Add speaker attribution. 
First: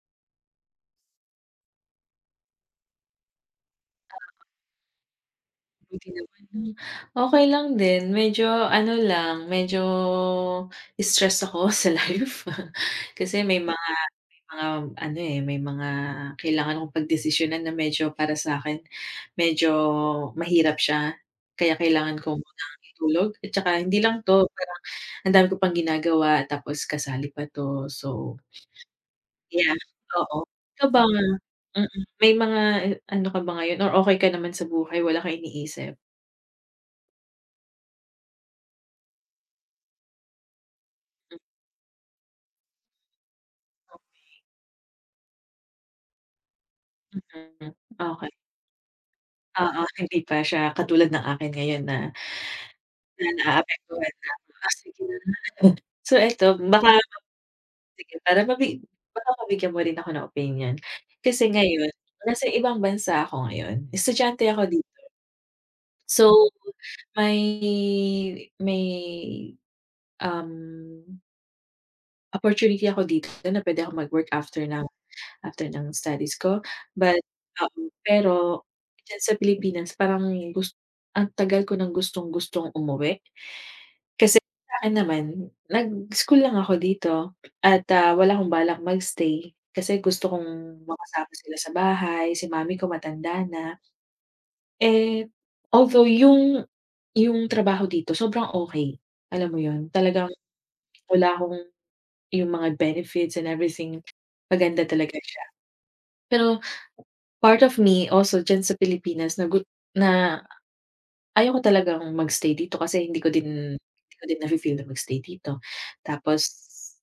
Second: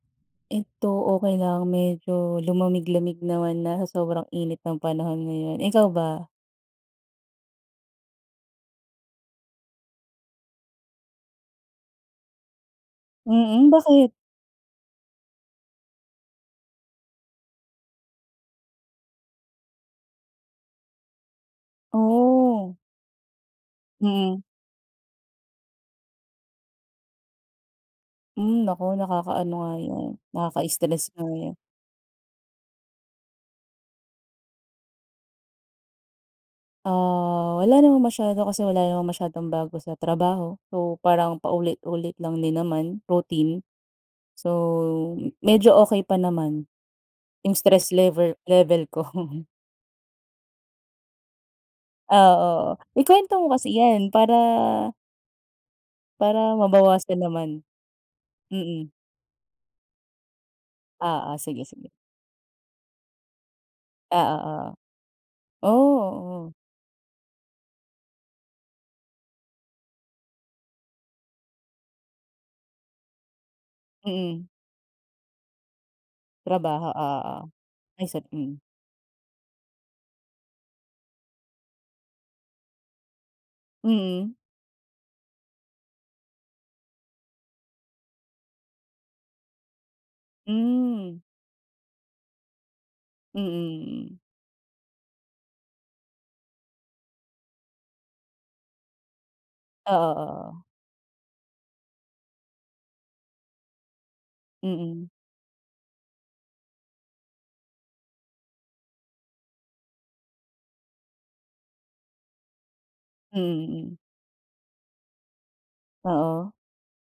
Speaker 1: 'Eto okey lang, medyo lumamig-lamig naman na sa sobrang init ng panahon ngayon. Ikaw
Speaker 2: Buti
Speaker 1: ba?
Speaker 2: naman 'no. Okey lang din medyo ano lang, medyo stress ako sa life. Kasi may
Speaker 1: Mm,
Speaker 2: mga
Speaker 1: bakit?
Speaker 2: may mga, ano, eh, may mga kailangan akong pagdesisyunan na medyo para sa'kin medyo mahirap siya kaya kailangan ko munang
Speaker 1: Oh.
Speaker 2: itulog. At tsaka hindi lang
Speaker 1: Mm.
Speaker 2: 'to, parang ang dami ko pang ginagawa tapos kasali pa 'to. So
Speaker 1: Hmm, naku, nakakaano nga
Speaker 2: Yeah,
Speaker 1: 'yan,
Speaker 2: oo. Ikaw ba
Speaker 1: nakaka-stress nga 'yan.
Speaker 2: mm. May mga i ano ka ba ngayon or okey ka naman sa buhay, wala kang iniisip?
Speaker 1: Ah, wala namang masyado kasi wala namang masyadong bago sa trabaho. So, parang
Speaker 2: M
Speaker 1: paulit-ulit lang din naman, routine.
Speaker 2: Okey.
Speaker 1: So, medyo okey pa naman yung
Speaker 2: Mm.
Speaker 1: stress
Speaker 2: Okey.
Speaker 1: lever level ko.
Speaker 2: Oo, hindi pa siya katulad ng akin ngayon na
Speaker 1: Ah, oo.
Speaker 2: na
Speaker 1: Ikuwento mo kasi yan
Speaker 2: naapektuhan na
Speaker 1: para
Speaker 2: ako. [unintelligible] So, 'eto
Speaker 1: para
Speaker 2: baka
Speaker 1: mabawasan naman.
Speaker 2: sige, para mabi
Speaker 1: Mm.
Speaker 2: baka mabigyan mo rin ako ng opinyon
Speaker 1: Oo,
Speaker 2: kasi
Speaker 1: sige,
Speaker 2: ngayon
Speaker 1: sige.
Speaker 2: nasa ibang bansa ako ngayon,
Speaker 1: Oo,
Speaker 2: estudyante ako
Speaker 1: oo.
Speaker 2: dito.
Speaker 1: Oh,
Speaker 2: So,
Speaker 1: oo.
Speaker 2: may may, um opportunity ako dito na puwede akong mag-work
Speaker 1: Mm.
Speaker 2: after ng after ng studies ko,
Speaker 1: Trabaho,
Speaker 2: but,
Speaker 1: oo.
Speaker 2: um,
Speaker 1: Ay sep mm.
Speaker 2: pero diyan sa Pilipinas parang gust ang tagal ko nang gustong-gustong umuwi.
Speaker 1: Mm.
Speaker 2: Kasi sa akin naman, nag-school lang ako dito at, ah, wala akong balak mag-stay. Kasi gusto kong
Speaker 1: Hmm.
Speaker 2: makasama sila sa bahay. Si mommy ko,
Speaker 1: Mm,
Speaker 2: matanda na.
Speaker 1: mm.
Speaker 2: Eh, although yung yung trabaho dito sobrang okey, alam mo yun?
Speaker 1: Oo,
Speaker 2: Talagang
Speaker 1: oo.
Speaker 2: wala akong yung mga benefits and everything, maganda
Speaker 1: Mm.
Speaker 2: talaga siya. Pero part of me also diyan sa Pilipinas na gut na ayaw ko talagang mag-stay dito kasi hindi ko
Speaker 1: Mm,
Speaker 2: din
Speaker 1: mm.
Speaker 2: hindi ko din nafi-feel na mag-stay dito.
Speaker 1: Oo.
Speaker 2: Tapos